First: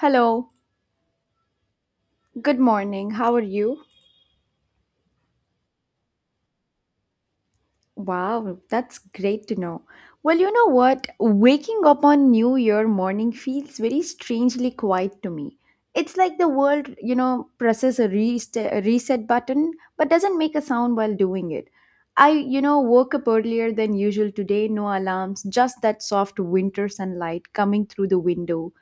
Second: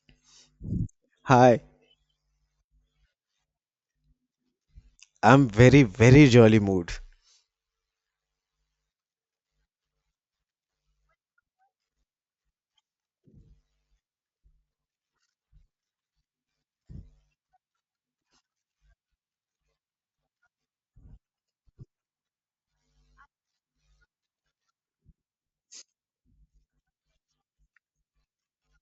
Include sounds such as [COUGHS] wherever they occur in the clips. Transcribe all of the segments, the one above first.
Hello, Hi, good morning. How are you? I'm very, very jolly mood. Wow, that's great to know. Well, you know what? Waking up on New Year morning feels very strangely quiet to me. It's like the world, presses a reset button but doesn't make a sound while doing it. I woke up earlier than usual today, no alarms, just that soft winter sunlight coming through the window.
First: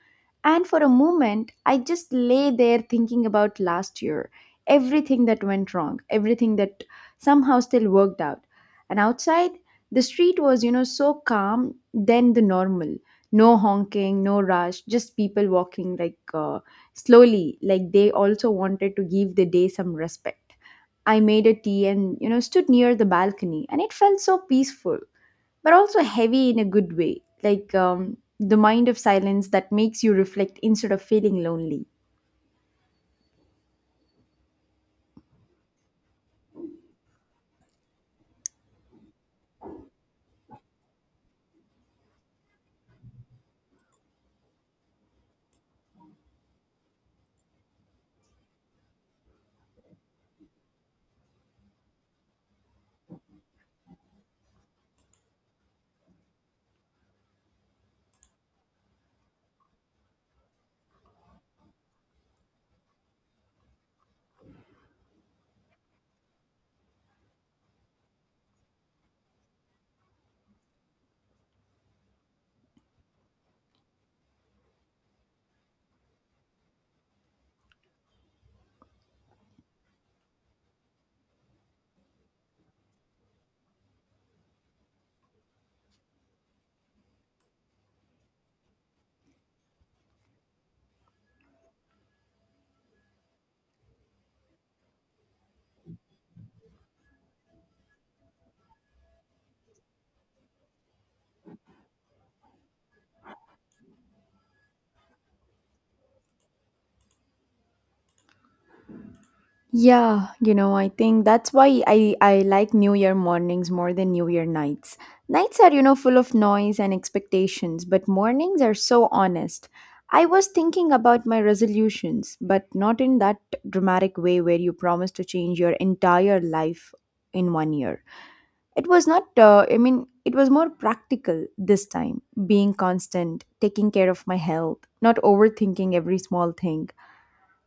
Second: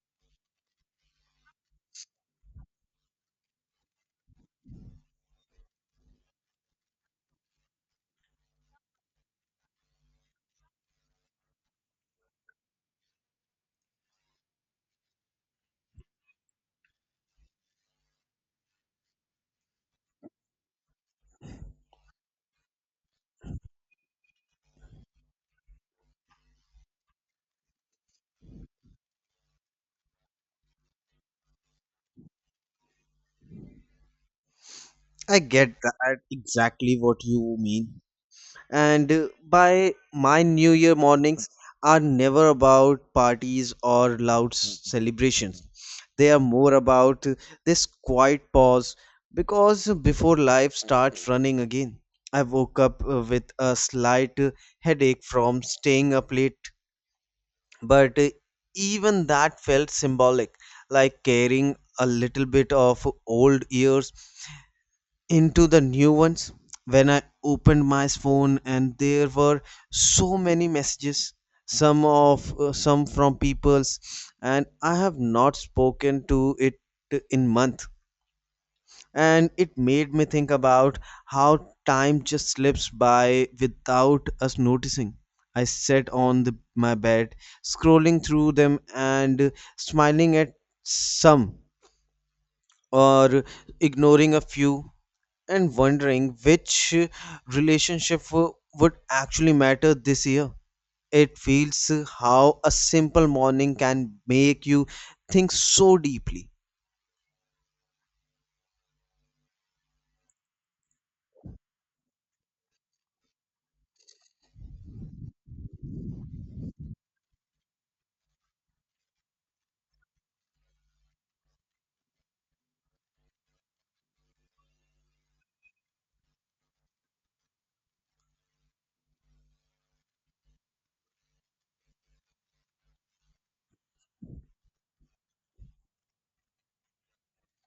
And for a moment, I just lay there thinking about last year, everything that went wrong, everything that somehow still worked out. And outside, the street was, so calm than the normal. No honking, no rush, just people walking like slowly, like they also wanted to give the day some respect. I made a tea and, stood near the balcony, and it felt so peaceful, but also heavy in a good way, like the mind of silence that makes you reflect instead of feeling lonely. I get that exactly what you mean. And by my New Year mornings are never about parties or loud celebrations. They are more about this quiet pause because before life starts running again. I woke up with a slight headache from staying up late but even that felt symbolic, like carrying a little bit of old years into the new ones when I opened my phone and there were so many messages, some from peoples and I have not spoken to it in month, and it made me think about how time just slips by without us noticing. I sat on my bed, scrolling through them and smiling at some or ignoring a few and wondering which relationship would actually matter this year. It feels how a simple morning can make you think so deeply. Yeah, I think that's why I like New Year mornings more than New Year nights. Nights are, full of noise and expectations, but mornings are so honest. I was thinking about my resolutions, but not in that dramatic way where you promise to change your entire life in one year. It was not, I mean, it was more practical this time, being constant, taking care of my health, not overthinking every small thing.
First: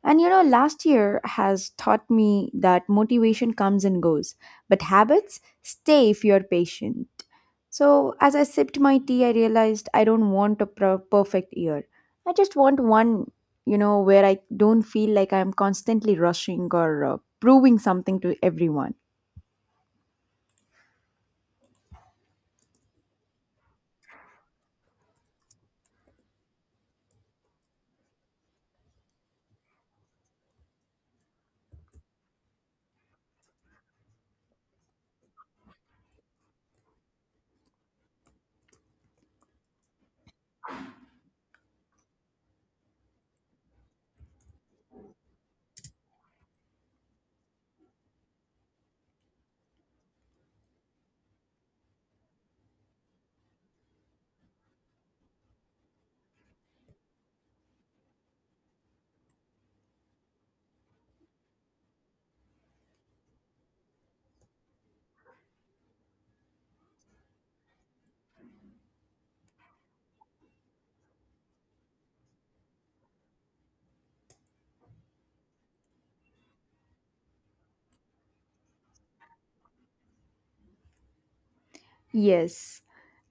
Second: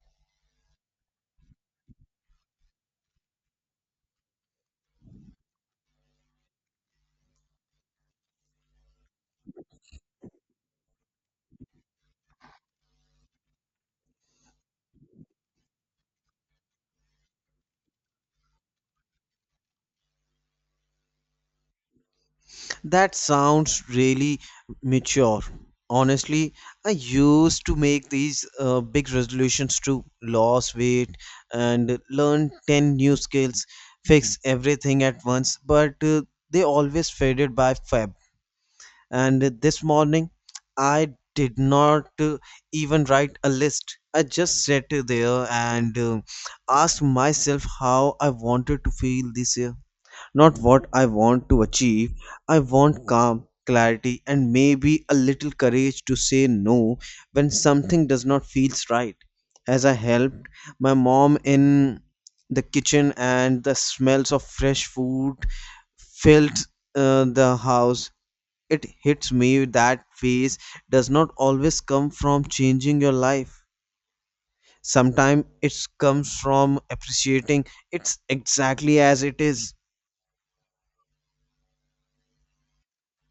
And last year has taught me that motivation comes and goes, but habits stay if you're patient. So, as I sipped my tea, I realized I don't want a perfect year. I just want one, where I don't feel like I'm constantly rushing or proving something to everyone. That sounds really mature. Honestly, I used to make these big resolutions to lose weight and learn 10 new skills, fix everything at once, but they always faded by Feb. And this morning, I did not even write a list. I just sat there and asked myself how I wanted to feel this year, not what I want to achieve. I want calm, clarity, and maybe a little courage to say no when something does not feel right. As I helped my mom in the kitchen, and the smells of fresh food filled the house. It hits me that phase does not always come from changing your life. Sometimes it comes from appreciating it's exactly as it is. Yes.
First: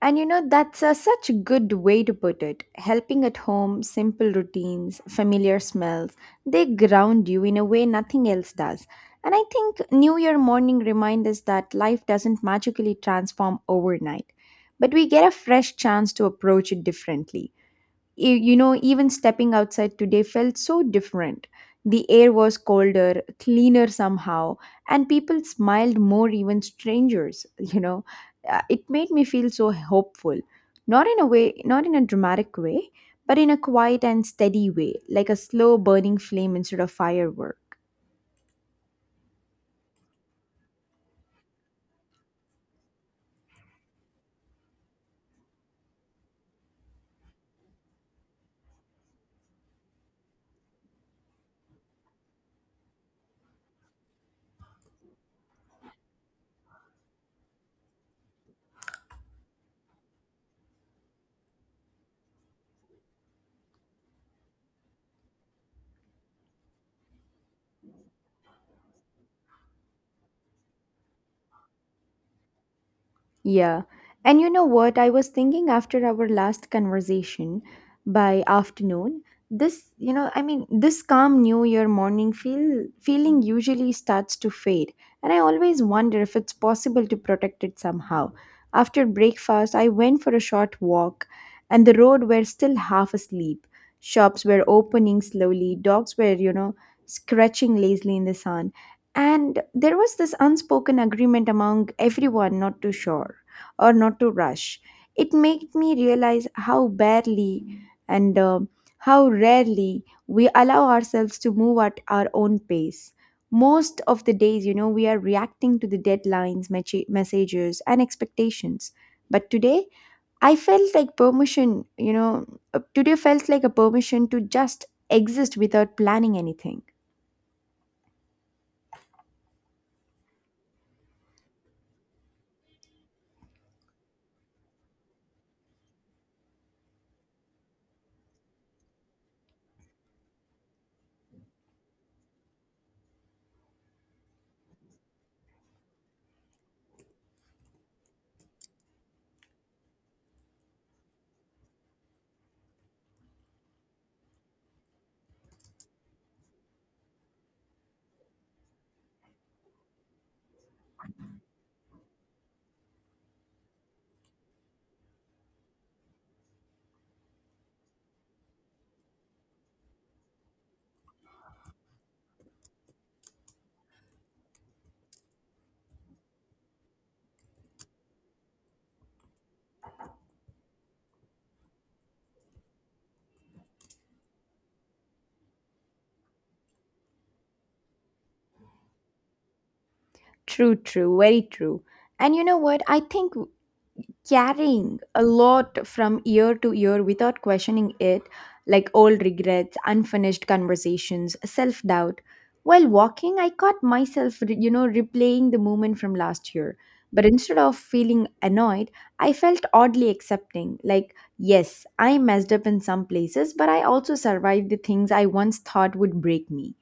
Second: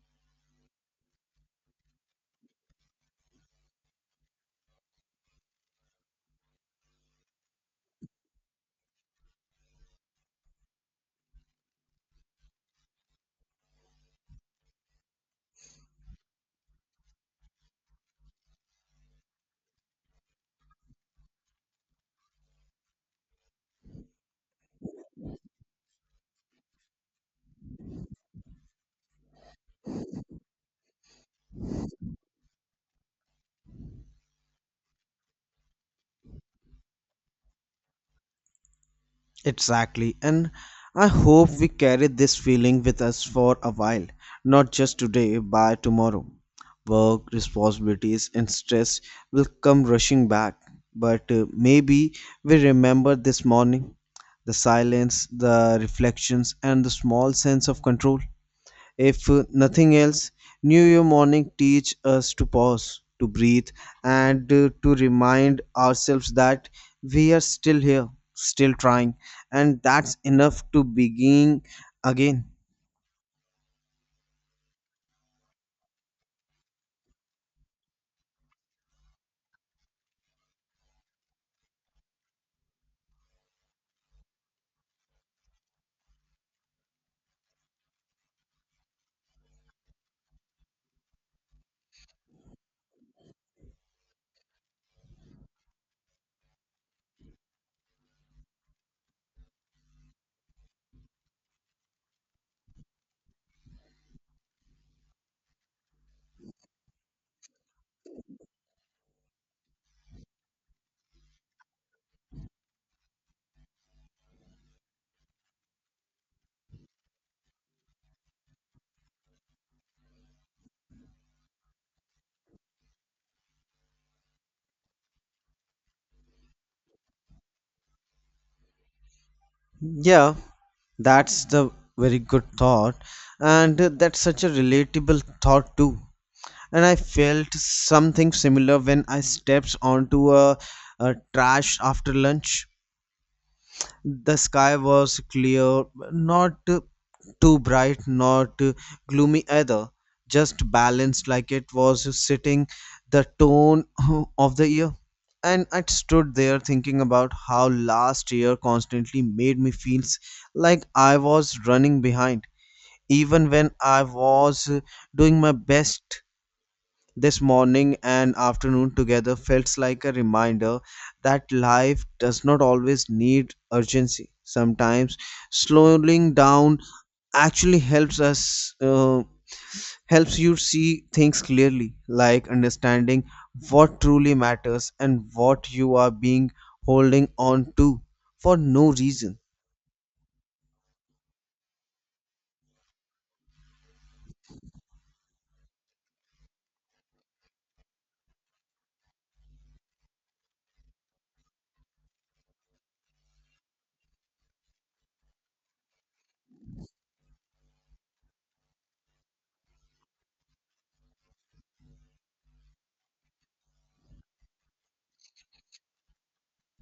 And that's such a good way to put it. Helping at home, simple routines, familiar smells, they ground you in a way nothing else does. And I think New Year morning reminds us that life doesn't magically transform overnight, but we get a fresh chance to approach it differently. Even stepping outside today felt so different. The air was colder, cleaner somehow, and people smiled more, even strangers. [LAUGHS] It made me feel so hopeful. Not in a way, not in a dramatic way, but in a quiet and steady way, like a slow burning flame instead of firework. Exactly. And I hope we carry this feeling with us for a while, not just today, but tomorrow. Work, responsibilities, and stress will come rushing back. But maybe we remember this morning, the silence, the reflections, and the small sense of control. If nothing else, New Year morning teach us to pause, to breathe, and to remind ourselves that we are still here, still trying, and that's enough to begin again. Yeah. And you know what? I was thinking after our last conversation by afternoon, this, I mean, this calm New Year morning feeling usually starts to fade. And I always wonder if it's possible to protect it somehow. After breakfast, I went for a short walk, and the road were still half asleep. Shops were opening slowly, dogs were, scratching lazily in the sun, and there was this unspoken agreement among everyone not to shore or not to rush. It made me realize how barely and how rarely we allow ourselves to move at our own pace. Most of the days, we are reacting to the deadlines, messages, and expectations. But today, I felt like permission, you know, today felt like a permission to just exist without planning anything. Yeah, that's the very good thought, and that's such a relatable thought too. And I felt something similar when I stepped onto a trash after lunch. The sky was clear, not too bright, not gloomy either, just balanced like it was sitting the tone [LAUGHS] of the year. And I stood there thinking about how last year constantly made me feel like I was running behind, even when I was doing my best. This morning and afternoon together felt like a reminder that life does not always need urgency. Sometimes slowing down actually helps you see things clearly, like understanding what truly matters and what you are being holding on to for no reason. True, true, very true. And you know what? I think carrying a lot from year to year without questioning it, like old regrets, unfinished conversations, self doubt. While walking, I caught myself, replaying the moment from last year. But instead of feeling annoyed, I felt oddly accepting. Like, yes, I messed up in some places, but I also survived the things I once thought would break me.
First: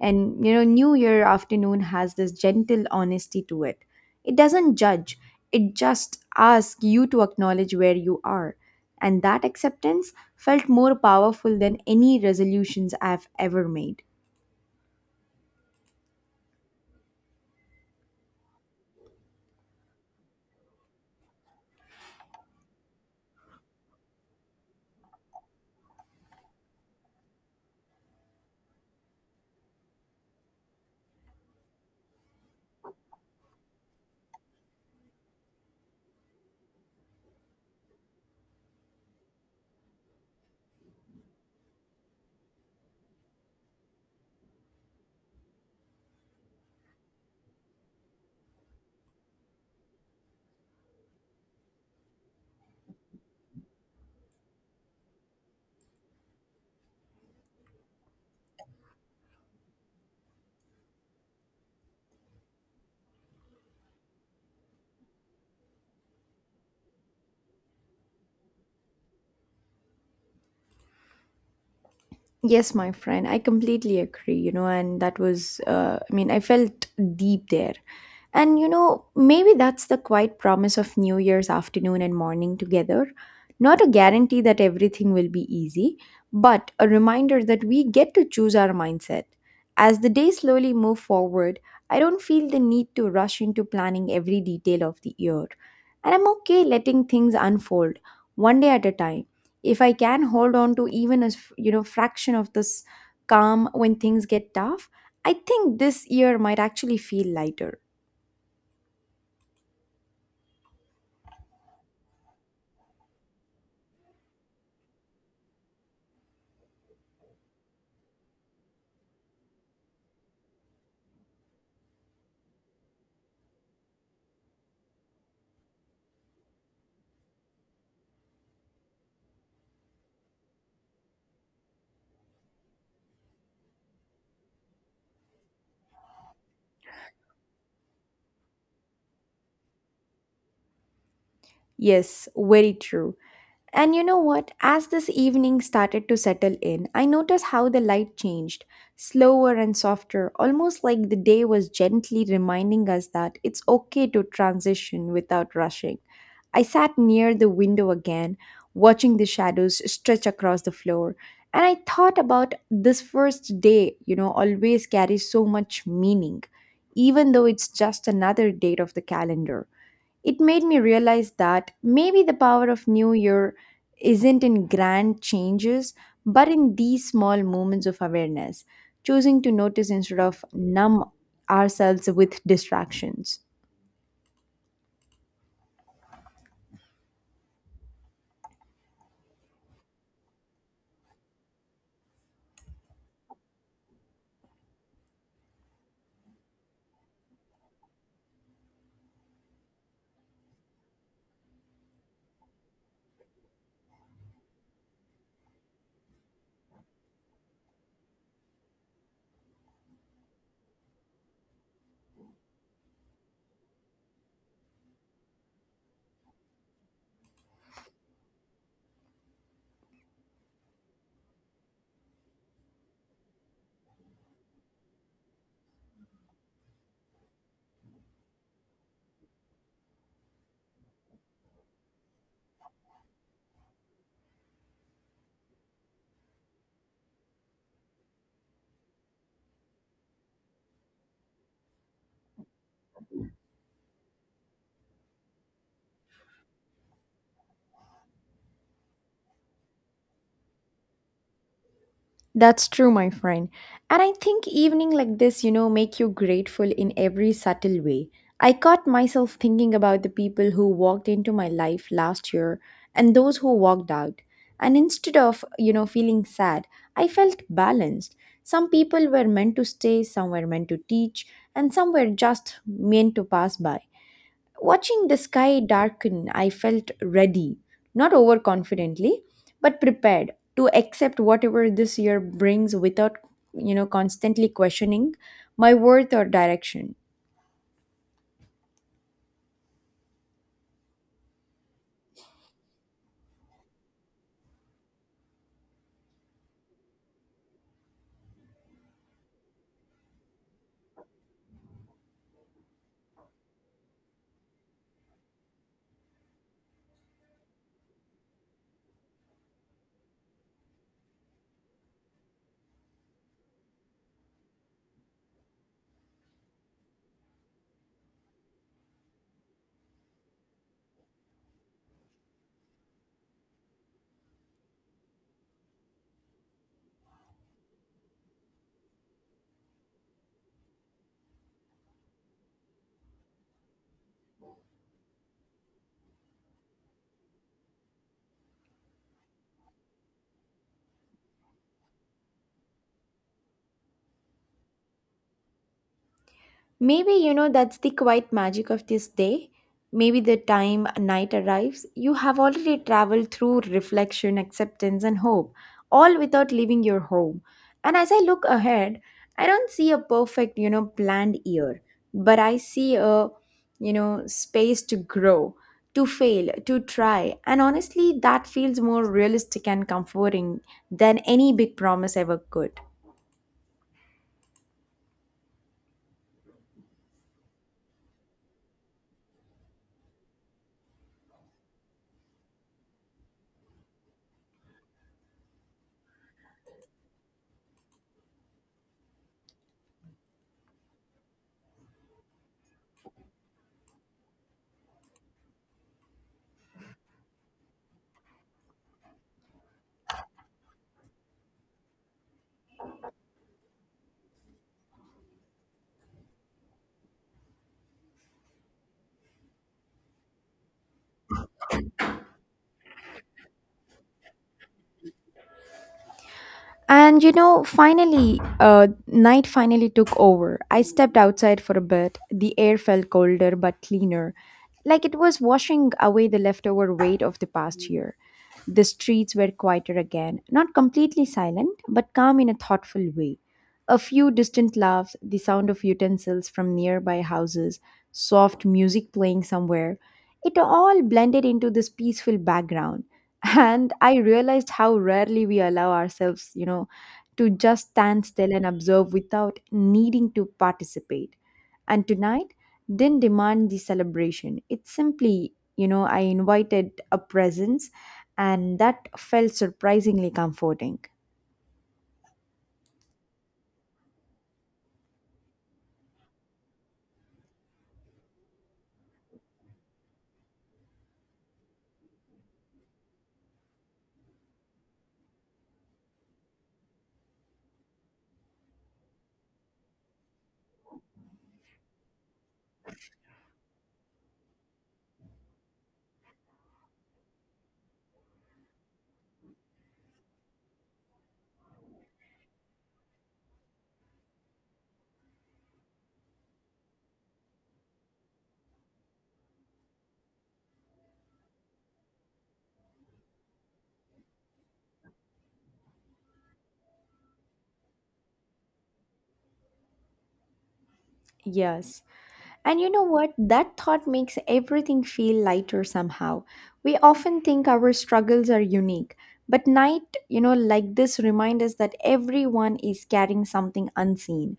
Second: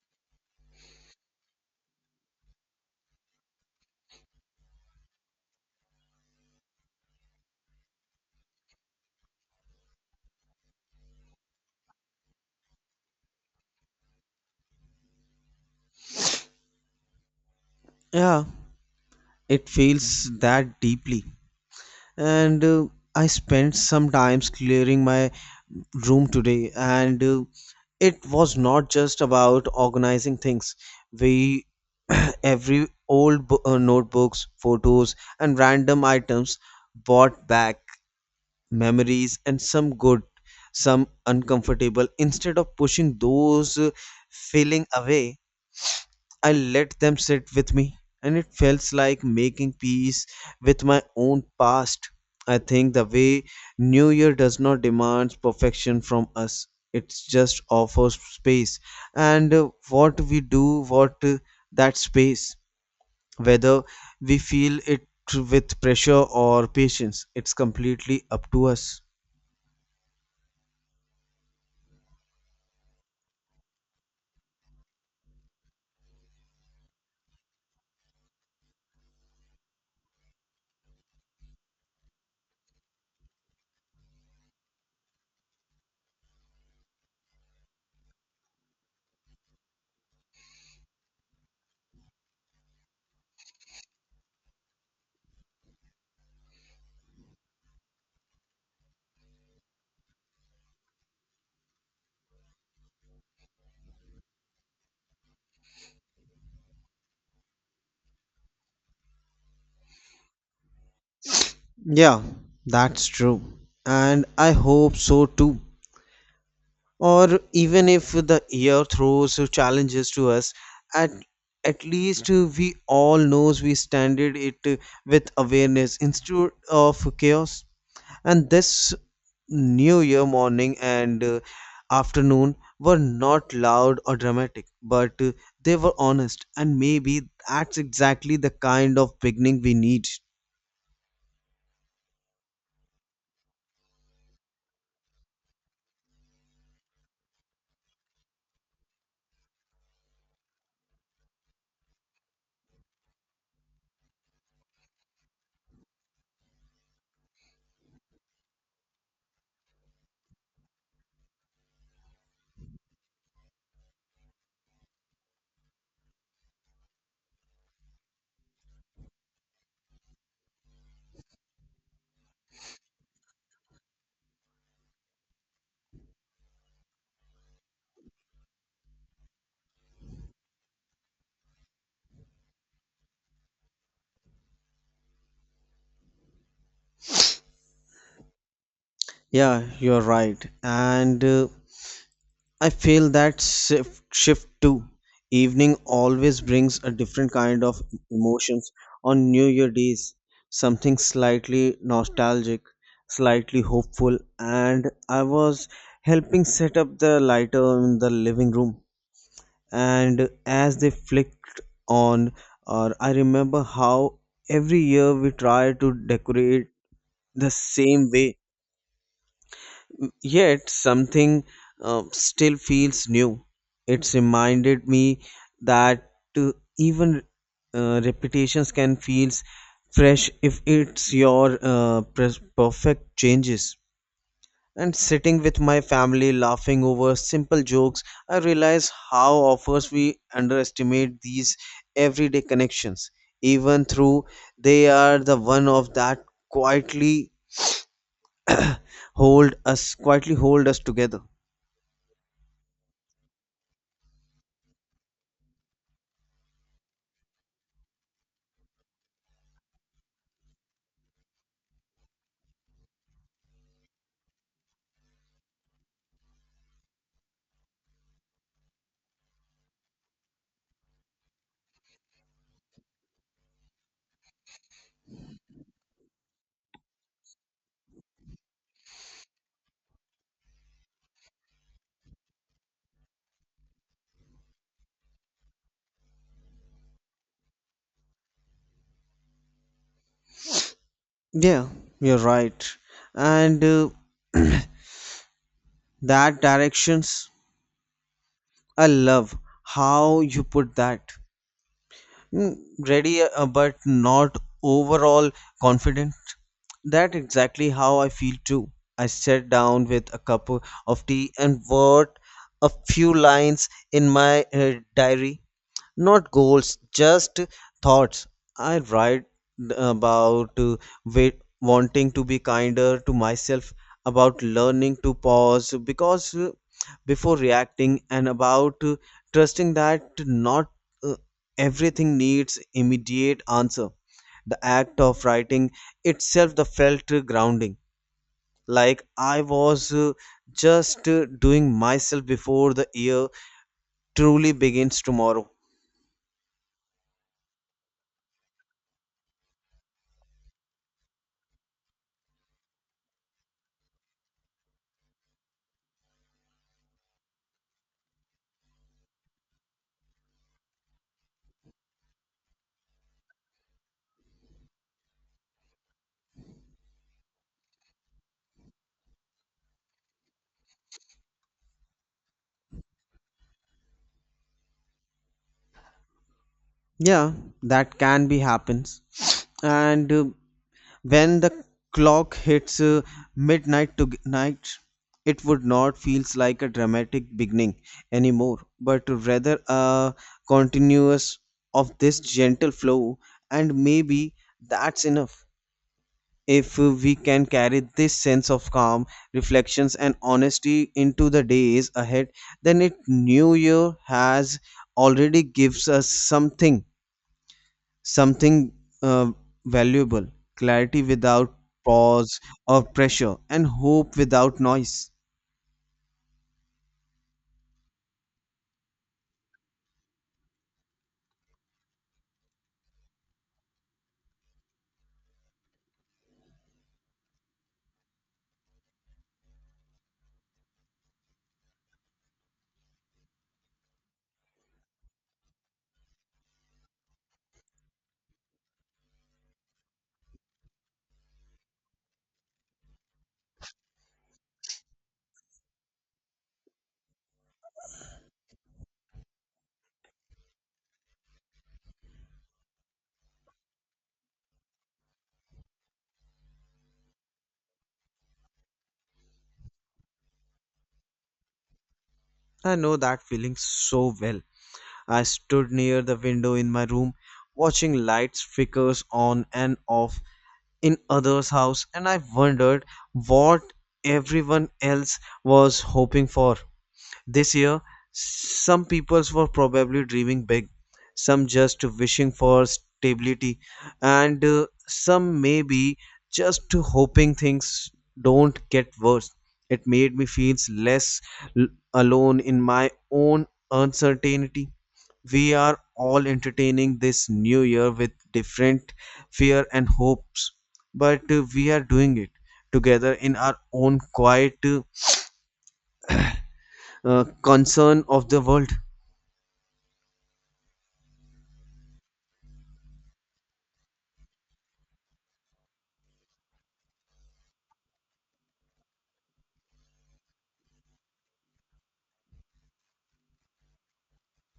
And New Year afternoon has this gentle honesty to it. It doesn't judge, it just asks you to acknowledge where you are. And that acceptance felt more powerful than any resolutions I've ever made. Yeah, it feels that deeply and I spent some times clearing my room today and it was not just about organizing things we [CLEARS THROAT] every old notebooks, photos, and random items brought back memories, and some good, some uncomfortable. Instead of pushing those feeling away, I let them sit with me, and it felt like making peace with my own past. I think the way New Year does not demand perfection from us, it just offers space. And what we do, what that space, whether we feel it with pressure or patience, it's completely up to us. Yes, my friend, I completely agree, and I mean, I felt deep there. And maybe that's the quiet promise of New Year's afternoon and morning together. Not a guarantee that everything will be easy, but a reminder that we get to choose our mindset. As the days slowly move forward, I don't feel the need to rush into planning every detail of the year. And I'm okay letting things unfold one day at a time. If I can hold on to even a fraction of this calm when things get tough, I think this year might actually feel lighter. Yeah, that's true. And I hope so too. Or even if the year throws challenges to us at at least we all knows we standard it with awareness instead of chaos. And this new year morning and afternoon were not loud or dramatic but they were honest, and maybe that's exactly the kind of beginning we need. Yes, very true. And you know what? As this evening started to settle in, I noticed how the light changed, slower and softer, almost like the day was gently reminding us that it's okay to transition without rushing. I sat near the window again, watching the shadows stretch across the floor, and I thought about this first day, always carries so much meaning, even though it's just another date of the calendar. It made me realize that maybe the power of New Year isn't in grand changes, but in these small moments of awareness, choosing to notice instead of numb ourselves with distractions. Yeah you're right and uh, I feel that shift too. Evening always brings a different kind of emotions. On New Year days, something slightly nostalgic, slightly hopeful, and I was helping set up the lighter in the living room. And as they flicked on, or I remember how every year we try to decorate the same way yet something still feels new. It's reminded me that uh, even repetitions can feel fresh if it's your perfect changes. And sitting with my family laughing over simple jokes, I realize how offers we underestimate these everyday connections, even through they are the one of that quietly quietly hold us together. That's true, my friend. And I think evening like this, make you grateful in every subtle way. I caught myself thinking about the people who walked into my life last year and those who walked out. And instead of, feeling sad, I felt balanced. Some people were meant to stay, some were meant to teach, and some were just meant to pass by. Watching the sky darken, I felt ready, not overconfidently, but prepared to accept whatever this year brings without, constantly questioning my worth or direction. Yeah, you're right. And [CLEARS THROAT] that directions, I love how you put that. Mm, ready, but not overall confident. That exactly how I feel too. I sat down with a cup of tea and wrote a few lines in my diary. Not goals, just thoughts. I write about wanting to be kinder to myself, about learning to pause because before reacting, and about trusting that not uh, everything needs immediate answer. The act of writing itself, the felt grounding, like I was just doing myself before the year truly begins tomorrow. Maybe that's the quiet magic of this day. Maybe the time night arrives, you have already traveled through reflection, acceptance, and hope, all without leaving your home. And as I look ahead, I don't see a perfect, planned year, but I see a, space to grow, to fail, to try. And honestly, that feels more realistic and comforting than any big promise ever could. Yeah, that can be happens. [SNIFFS] And when the clock hits midnight to night, it would not feels like a dramatic beginning anymore, but rather a continuous of this gentle flow. And maybe that's enough if we can carry this sense of calm, reflections, and honesty into the days ahead. Then it new year has already gives us something uh, valuable, clarity without pause or pressure, and hope without noise. And finally, night finally took over. I stepped outside for a bit. The air felt colder but cleaner, like it was washing away the leftover weight of the past year. The streets were quieter again, not completely silent, but calm in a thoughtful way. A few distant laughs, the sound of utensils from nearby houses, soft music playing somewhere. It all blended into this peaceful background, and I realized how rarely we allow ourselves to just stand still and observe without needing to participate. And tonight didn't demand the celebration. It simply I invited a presence, and that felt surprisingly comforting. I know that feeling so well. I stood near the window in my room, watching lights flickers on and off in others' house, and I wondered what everyone else was hoping for. This year, some people were probably dreaming big, some just wishing for stability, and some maybe just hoping things don't get worse. It made me feel less l- alone in my own uncertainty. We are all entertaining this new year with different fear and hopes, but we are doing it together in our own quiet concern of the world. Yes. And you know what? That thought makes everything feel lighter somehow. We often think our struggles are unique, but night, like this remind us that everyone is carrying something unseen.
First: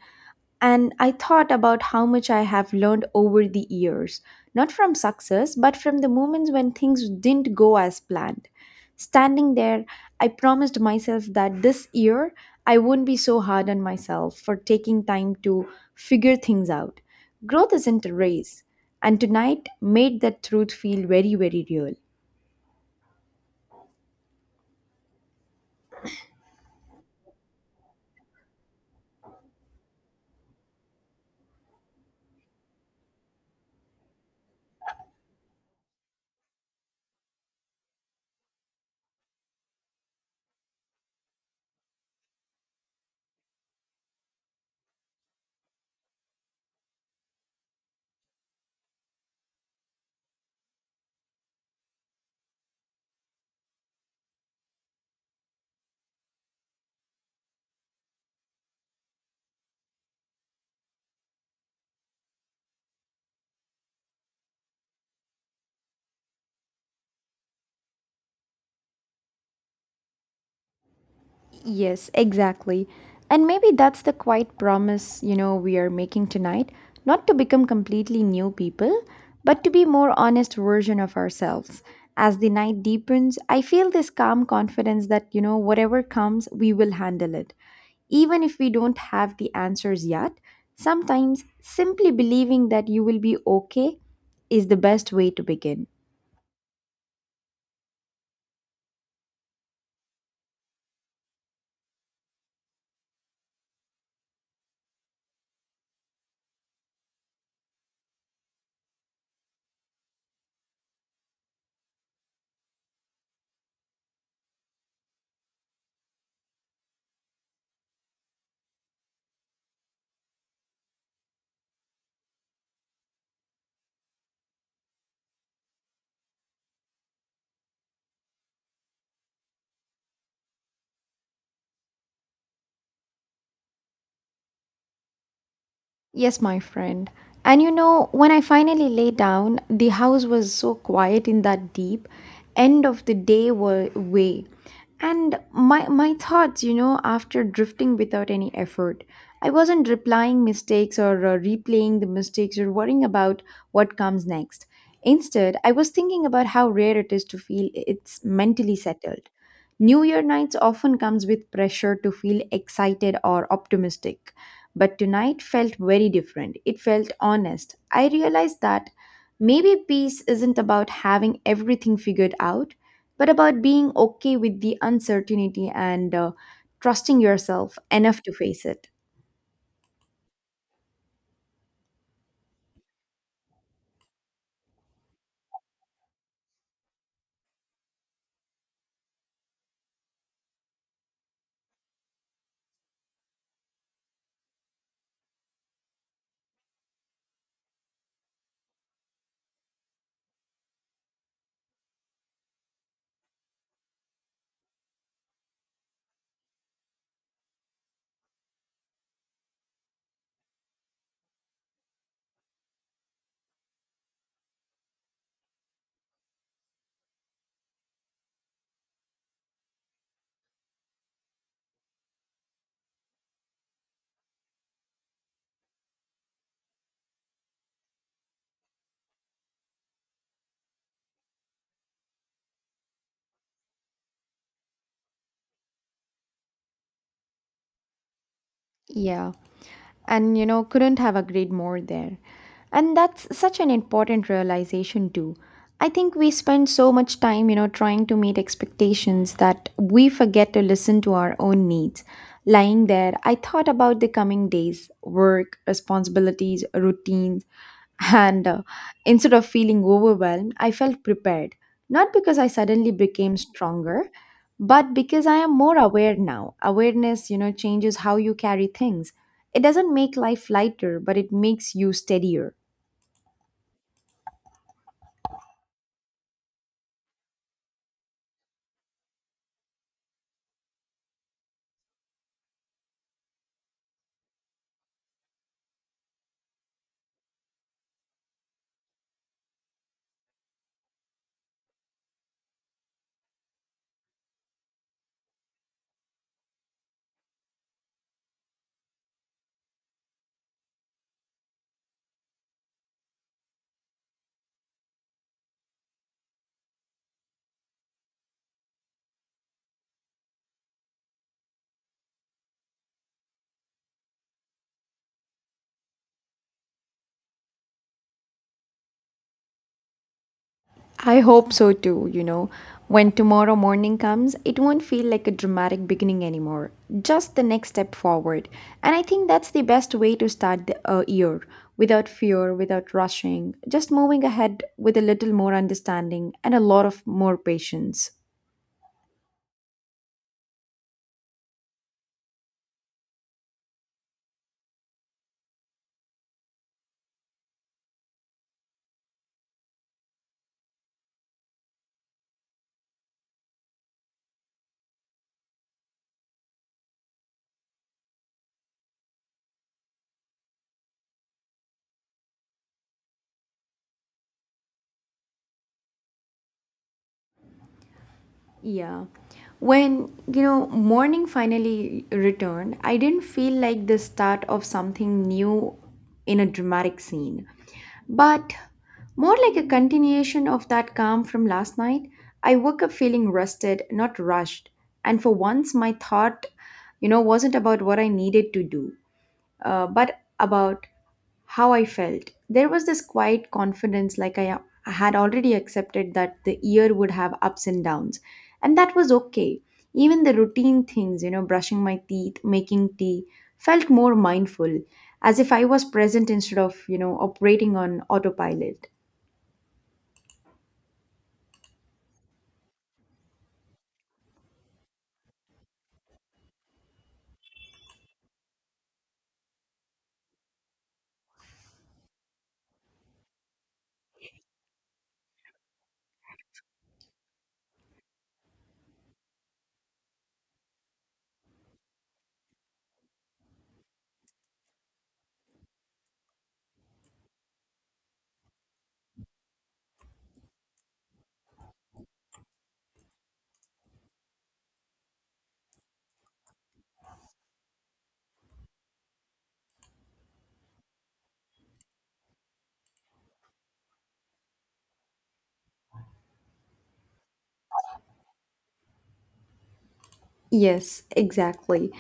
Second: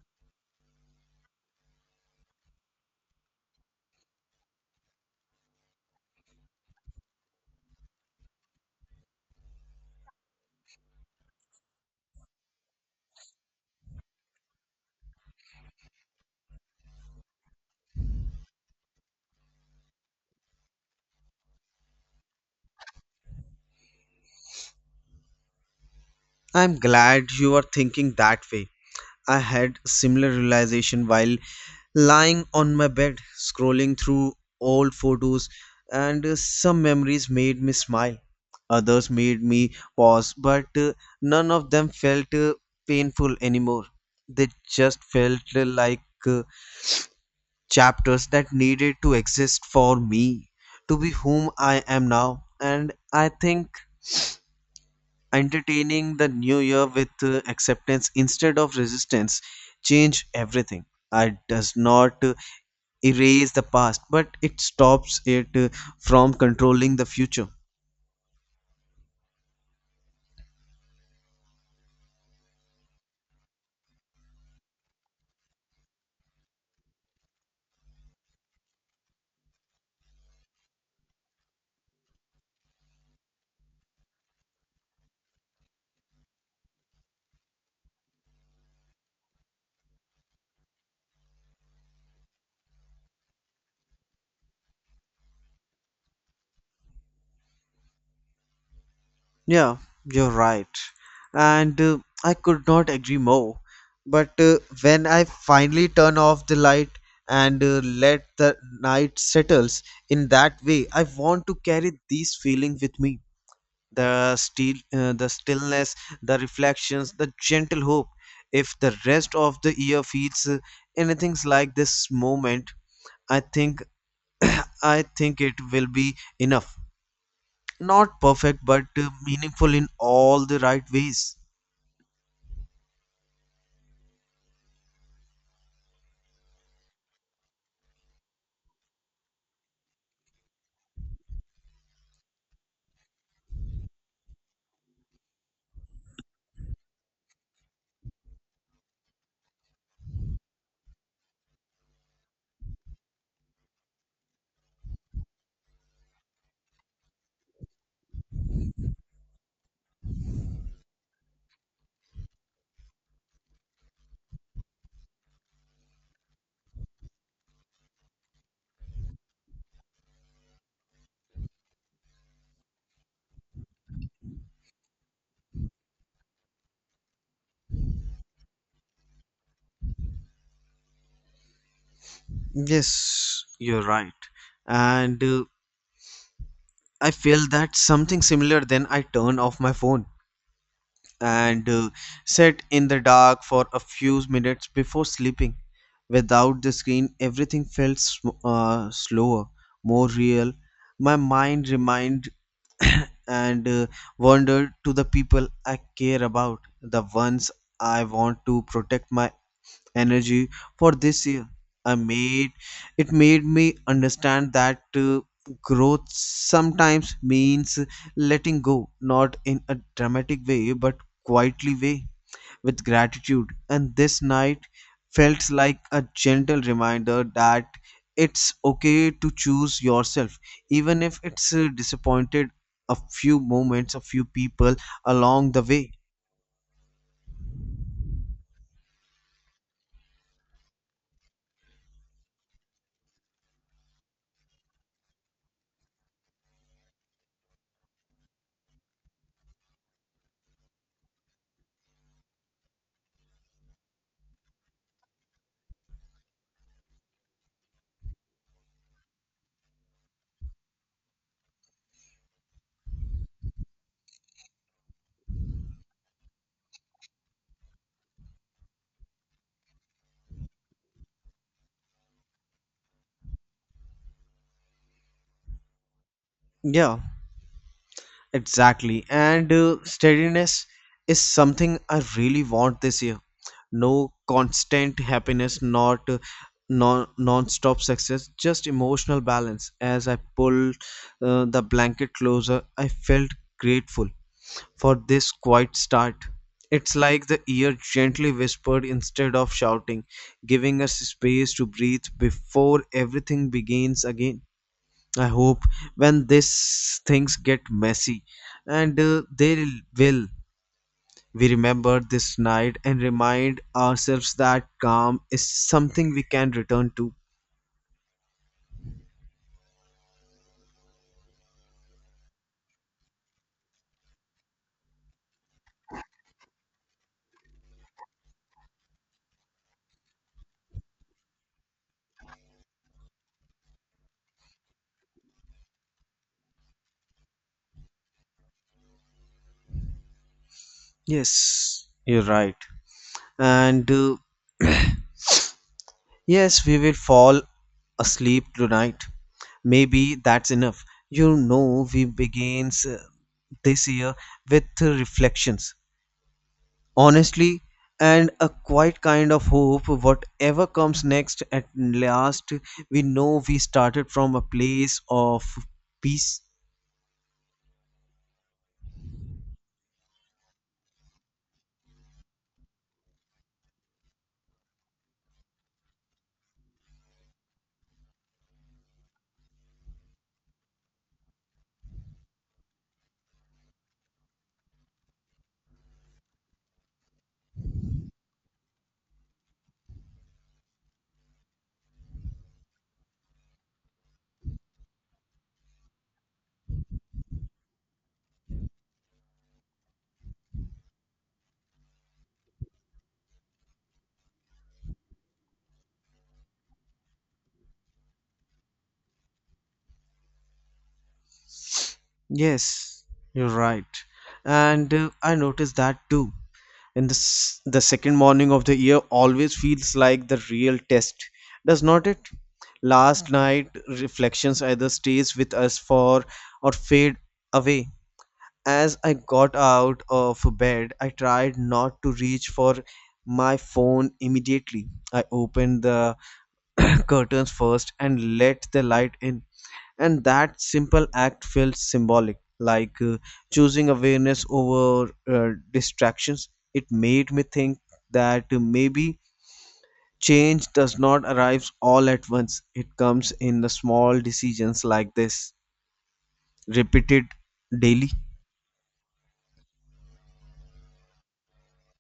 And I thought about how much I have learned over the years, not from success, but from the moments when things didn't go as planned. Standing there, I promised myself that this year I wouldn't be so hard on myself for taking time to figure things out. Growth isn't a race, and tonight made that truth feel very, very real. I'm glad you are thinking that way. I had similar realization while lying on my bed scrolling through old photos and some memories made me smile. Others made me pause, but none of them felt painful anymore. They just felt like chapters that needed to exist for me to be whom I am now. And I think entertaining the new year with acceptance instead of resistance change everything. It does not erase the past, but it stops it from controlling the future. Yes, exactly. And maybe that's the quiet promise, we are making tonight, not to become completely new people, but to be more honest version of ourselves. As the night deepens, I feel this calm confidence that, whatever comes, we will handle it. Even if we don't have the answers yet, sometimes simply believing that you will be okay is the best way to begin. Yeah you're right and uh, I could not agree more, but when I finally turn off the light and let the night settles in that way, I want to carry these feeling with me, the still the stillness, the reflections, the gentle hope. If the rest of the year feels anything like this moment, I think [CLEARS THROAT] I think it will be enough, not perfect but meaningful in all the right ways. Yes, my friend. And when I finally lay down, the house was so quiet in that deep end of the day way. And my thoughts, after drifting without any effort, I wasn't replying mistakes or replaying the mistakes or worrying about what comes next. Instead, I was thinking about how rare it is to feel it's mentally settled. New Year nights often comes with pressure to feel excited or optimistic but tonight felt very different. It felt honest. I realized that maybe peace isn't about having everything figured out, but about being okay with the uncertainty and trusting yourself enough to face it. Yes, you're right. And I feel that something similar then I turn off my phone and sit in the dark for a few minutes before sleeping. Without the screen, everything felt slower, more real. My mind remind [COUGHS] [CLEARS THROAT] and wandered to the people I care about, the ones I want to protect my energy for this year. I made It made me understand that growth sometimes means letting go, not in a dramatic way, but quietly way with gratitude. And this night felt like a gentle reminder that it's okay to choose yourself, even if it's disappointed a few moments, a few people along the way. Yeah. And couldn't have agreed more there. And that's such an important realization, too. I think we spend so much time, trying to meet expectations that we forget to listen to our own needs. Lying there, I thought about the coming days, work, responsibilities, routines, [LAUGHS] and instead of feeling overwhelmed, I felt prepared. Not because I suddenly became stronger, but because I am more aware now. Awareness, you know, changes how you carry things. It doesn't make life lighter, but it makes you steadier. Yeah. Exactly. And steadiness is something I really want this year. No constant happiness, not non-stop success, just emotional balance. As I pulled the blanket closer, I felt grateful for this quiet start. It's like the ear gently whispered instead of shouting, giving us space to breathe before everything begins again. I hope when these things get messy, and they will, we remember this night and remind ourselves that calm is something we can return to. I hope so too. You know, when tomorrow morning comes, it won't feel like a dramatic beginning anymore, just the next step forward. And I think that's the best way to start the year, without fear, without rushing, just moving ahead with a little more understanding and a lot of more patience. Yes, you're right. And yes, we will fall asleep tonight. Maybe that's enough. You know, we begins this year with reflections, honestly, and a quiet kind of hope. Whatever comes next, at last, we know we started from a place of peace. Yeah. When, you know, morning finally returned, I didn't feel like the start of something new in a dramatic scene, but more like a continuation of that calm from last night. I woke up feeling rested, not rushed, and for once my thought, you know, wasn't about what I needed to do, but about how I felt. There was this quiet confidence, like I had already accepted that the year would have ups and downs, and that was okay. Even the routine things, you know, brushing my teeth, making tea, felt more mindful, as if I was present instead of, you know, operating on autopilot. Yes, you're right. And I noticed that too. And the second morning of the year always feels like the real test, does not it? Last night reflections either stays with us for or fade away. As I got out of bed, I tried not to reach for my phone immediately. I opened the [COUGHS] [CLEARS THROAT] curtains first and let the light in, and that simple act felt symbolic, like choosing awareness over distractions. It made me think that maybe change does not arrive all at once, it comes in the small decisions like this, repeated daily. Yes, exactly.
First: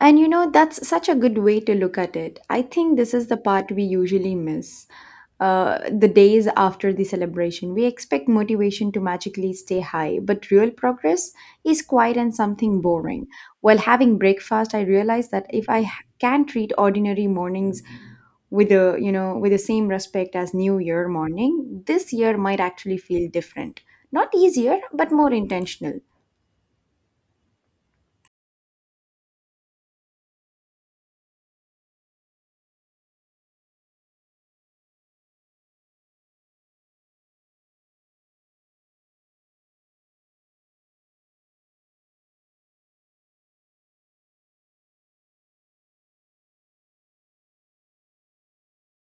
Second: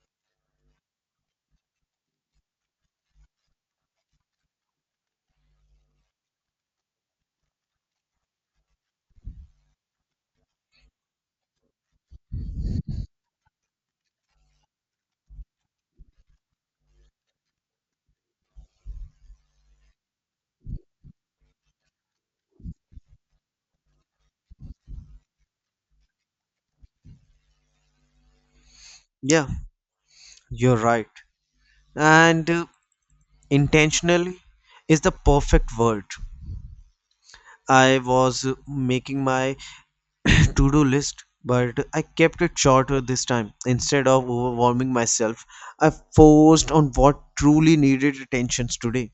And you know, that's such a good way to look at it. I think this is the part we usually miss. The days after the celebration, we expect motivation to magically stay high, but real progress is quiet and something boring. While having breakfast, I realized that if can treat ordinary mornings with the, you know, with the same respect as New Year morning, this year might actually feel different. Not easier, but more intentional. Yeah, you're right. And intentionally is the perfect word. I was making my [COUGHS] [CLEARS THROAT] to-do list, but I kept it shorter this time. Instead of overwhelming myself, I focused on what truly needed attention today.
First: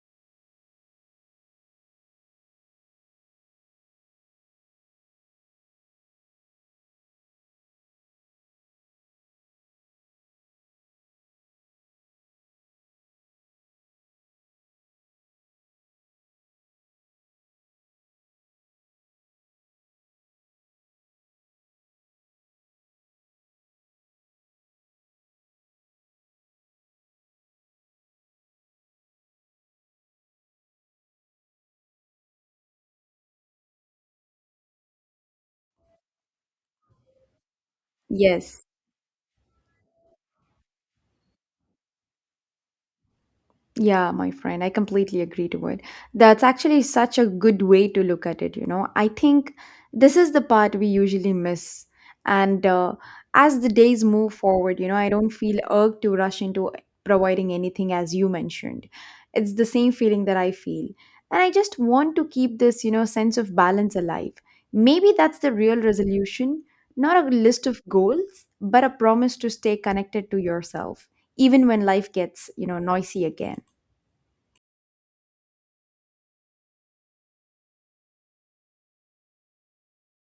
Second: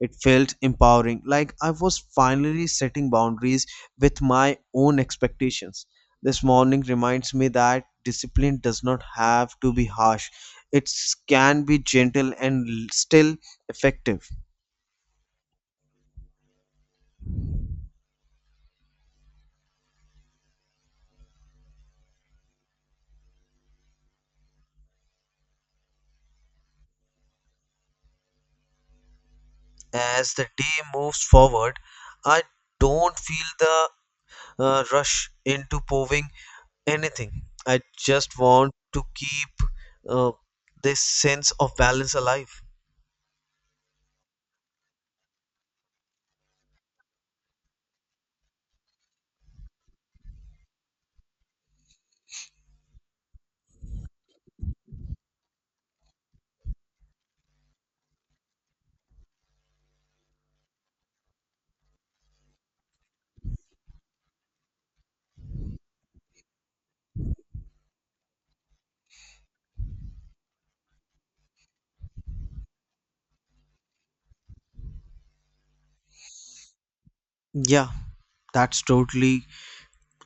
It felt empowering, like I was finally setting boundaries with my own expectations. This morning reminds me that discipline does not have to be harsh, it can be gentle and still effective. As the day moves forward, I don't feel the rush into proving anything. I just Yes. want to keep uh, this sense of balance alive. Yeah, my friend, I completely agree to it. That's actually such a good way to look at it, you know. I think this is the part we usually miss. And as the days move forward, you know, I don't feel urged to rush into providing anything as you mentioned. It's the same feeling that I feel. And I just want to keep this, you know, sense of balance alive. Maybe that's the real resolution, not a list of goals, but a promise to stay connected to yourself, even when life gets, you know, noisy again. Yeah, that's totally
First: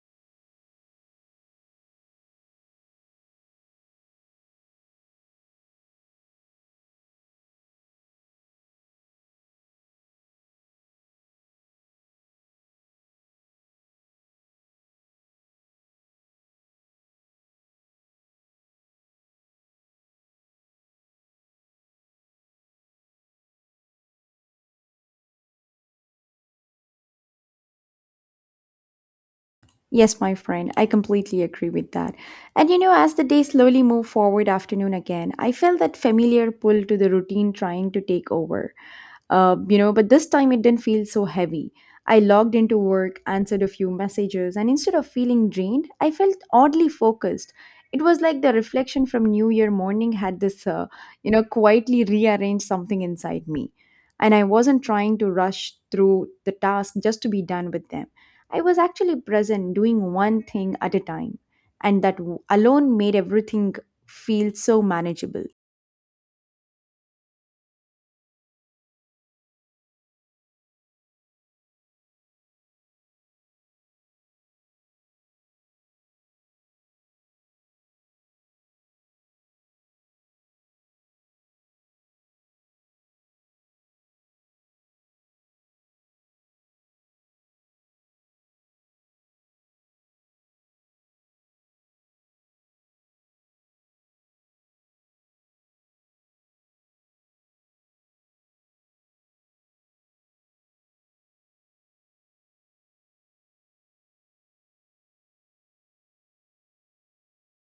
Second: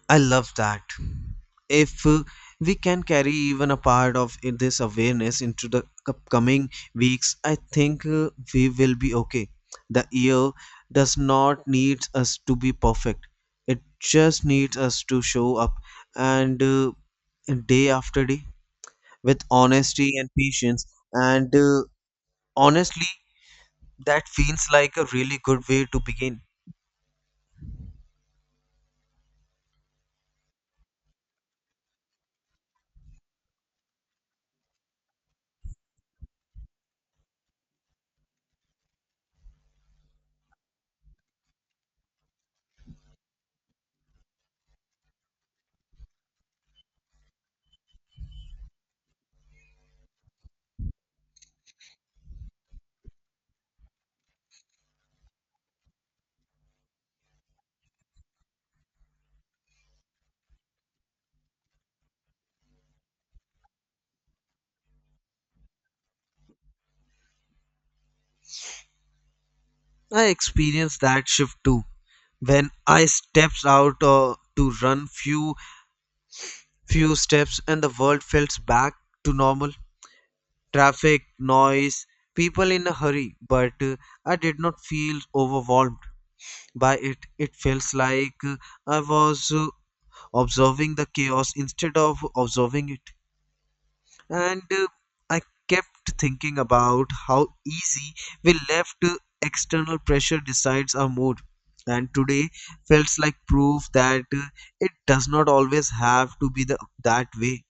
I love that. If we can carry even a part of this awareness into the upcoming weeks, I think we will be okay. The year does not need us to be perfect, it just needs us to show up and day after day with honesty and patience. And honestly, that feels like a really good way to begin. Yes, my friend, I completely agree with that. And you know, as the day slowly moved forward afternoon again, I felt that familiar pull to the routine trying to take over. You know, but this time it didn't feel so heavy. I logged into work, answered a few messages, and instead of feeling drained, I felt oddly focused. It was like the reflection from New Year morning had you know, quietly rearranged something inside me. And I wasn't trying to rush through the task just to be done with them. I was actually present, doing one thing at a time. And alone made everything feel so manageable. I experienced that shift too. When I stepped out to run few steps and the world felt back to normal. Traffic, noise, people in a hurry, but I did not feel overwhelmed by it. It feels like I was observing the chaos instead of observing it. And I kept thinking about how easy we left external pressure decides our mood, and today felt like proof that it does not always have to be that way.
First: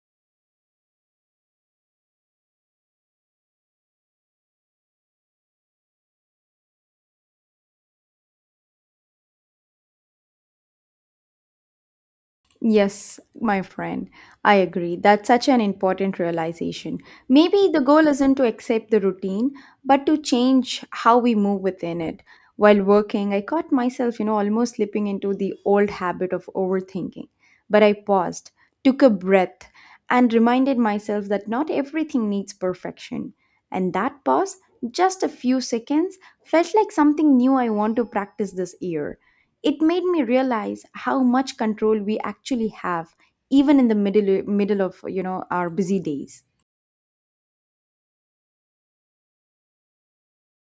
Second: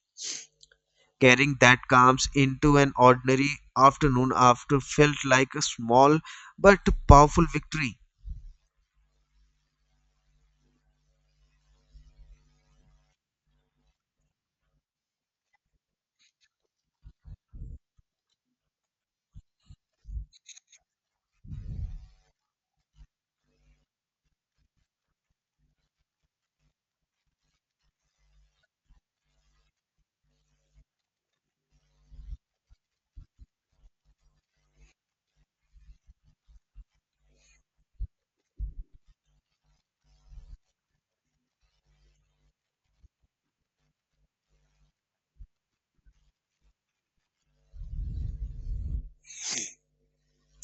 Carrying that calms into an ordinary afternoon after felt like a small but powerful victory. Yes, my friend, I agree. That's such an important realization. Maybe the goal isn't to accept the routine, but to change how we move within it. While working, I caught myself, you know, almost slipping into the old habit of overthinking. But I paused, took a breath, and reminded myself that not everything needs perfection. And that pause, just a few seconds, felt like something new I want to practice this year. It made me realize how much control we actually have even in the middle of, you know, our busy days.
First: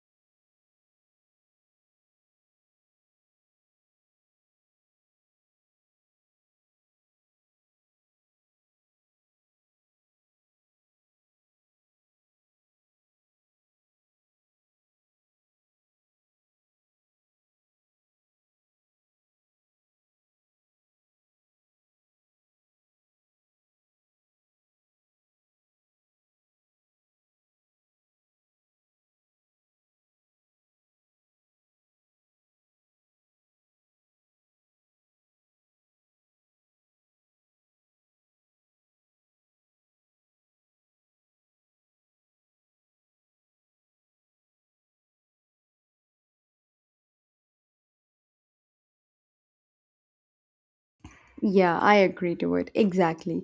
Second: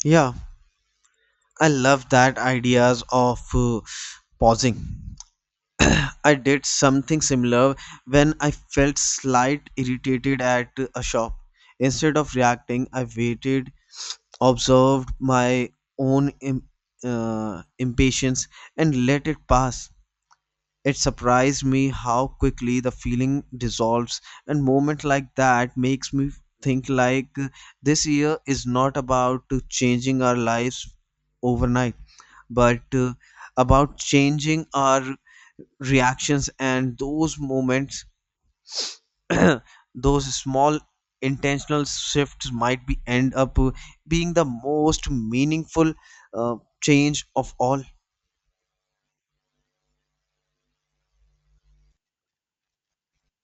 Yeah, I love that ideas of pausing. I did something similar when I felt slight irritated at a shop. Instead of reacting, I waited, observed my own impatience, and let it pass. It surprised me how quickly the feeling dissolves, and moment like that makes me think like this year is not about to changing our lives overnight but about changing our reactions, and those moments [CLEARS THROAT] those small intentional shifts might be end up being the most meaningful uh, change of all. Yeah, I agree to it. Exactly.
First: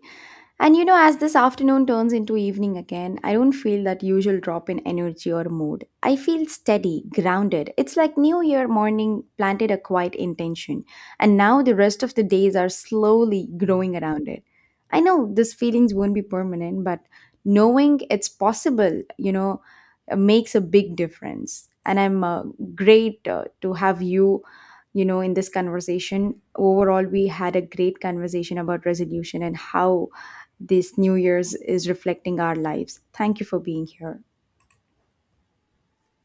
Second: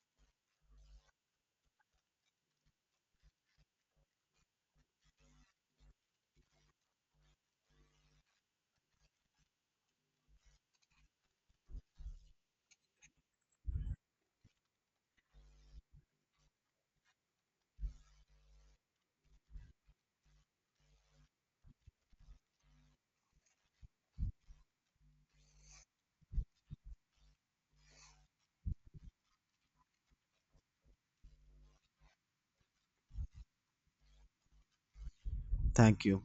And you know, as this afternoon turns into evening again, I don't feel that usual drop in energy or mood. I feel steady, grounded. It's like New Year morning planted a quiet intention, and now the rest of the days are slowly growing around it. I know these feelings won't be permanent, but knowing it's possible, you know, makes a big difference. And I'm great to have you, you know, in this conversation. Overall, we had a great conversation about resolution and how this new year's is reflecting our lives. Thank you for being here. Thank you.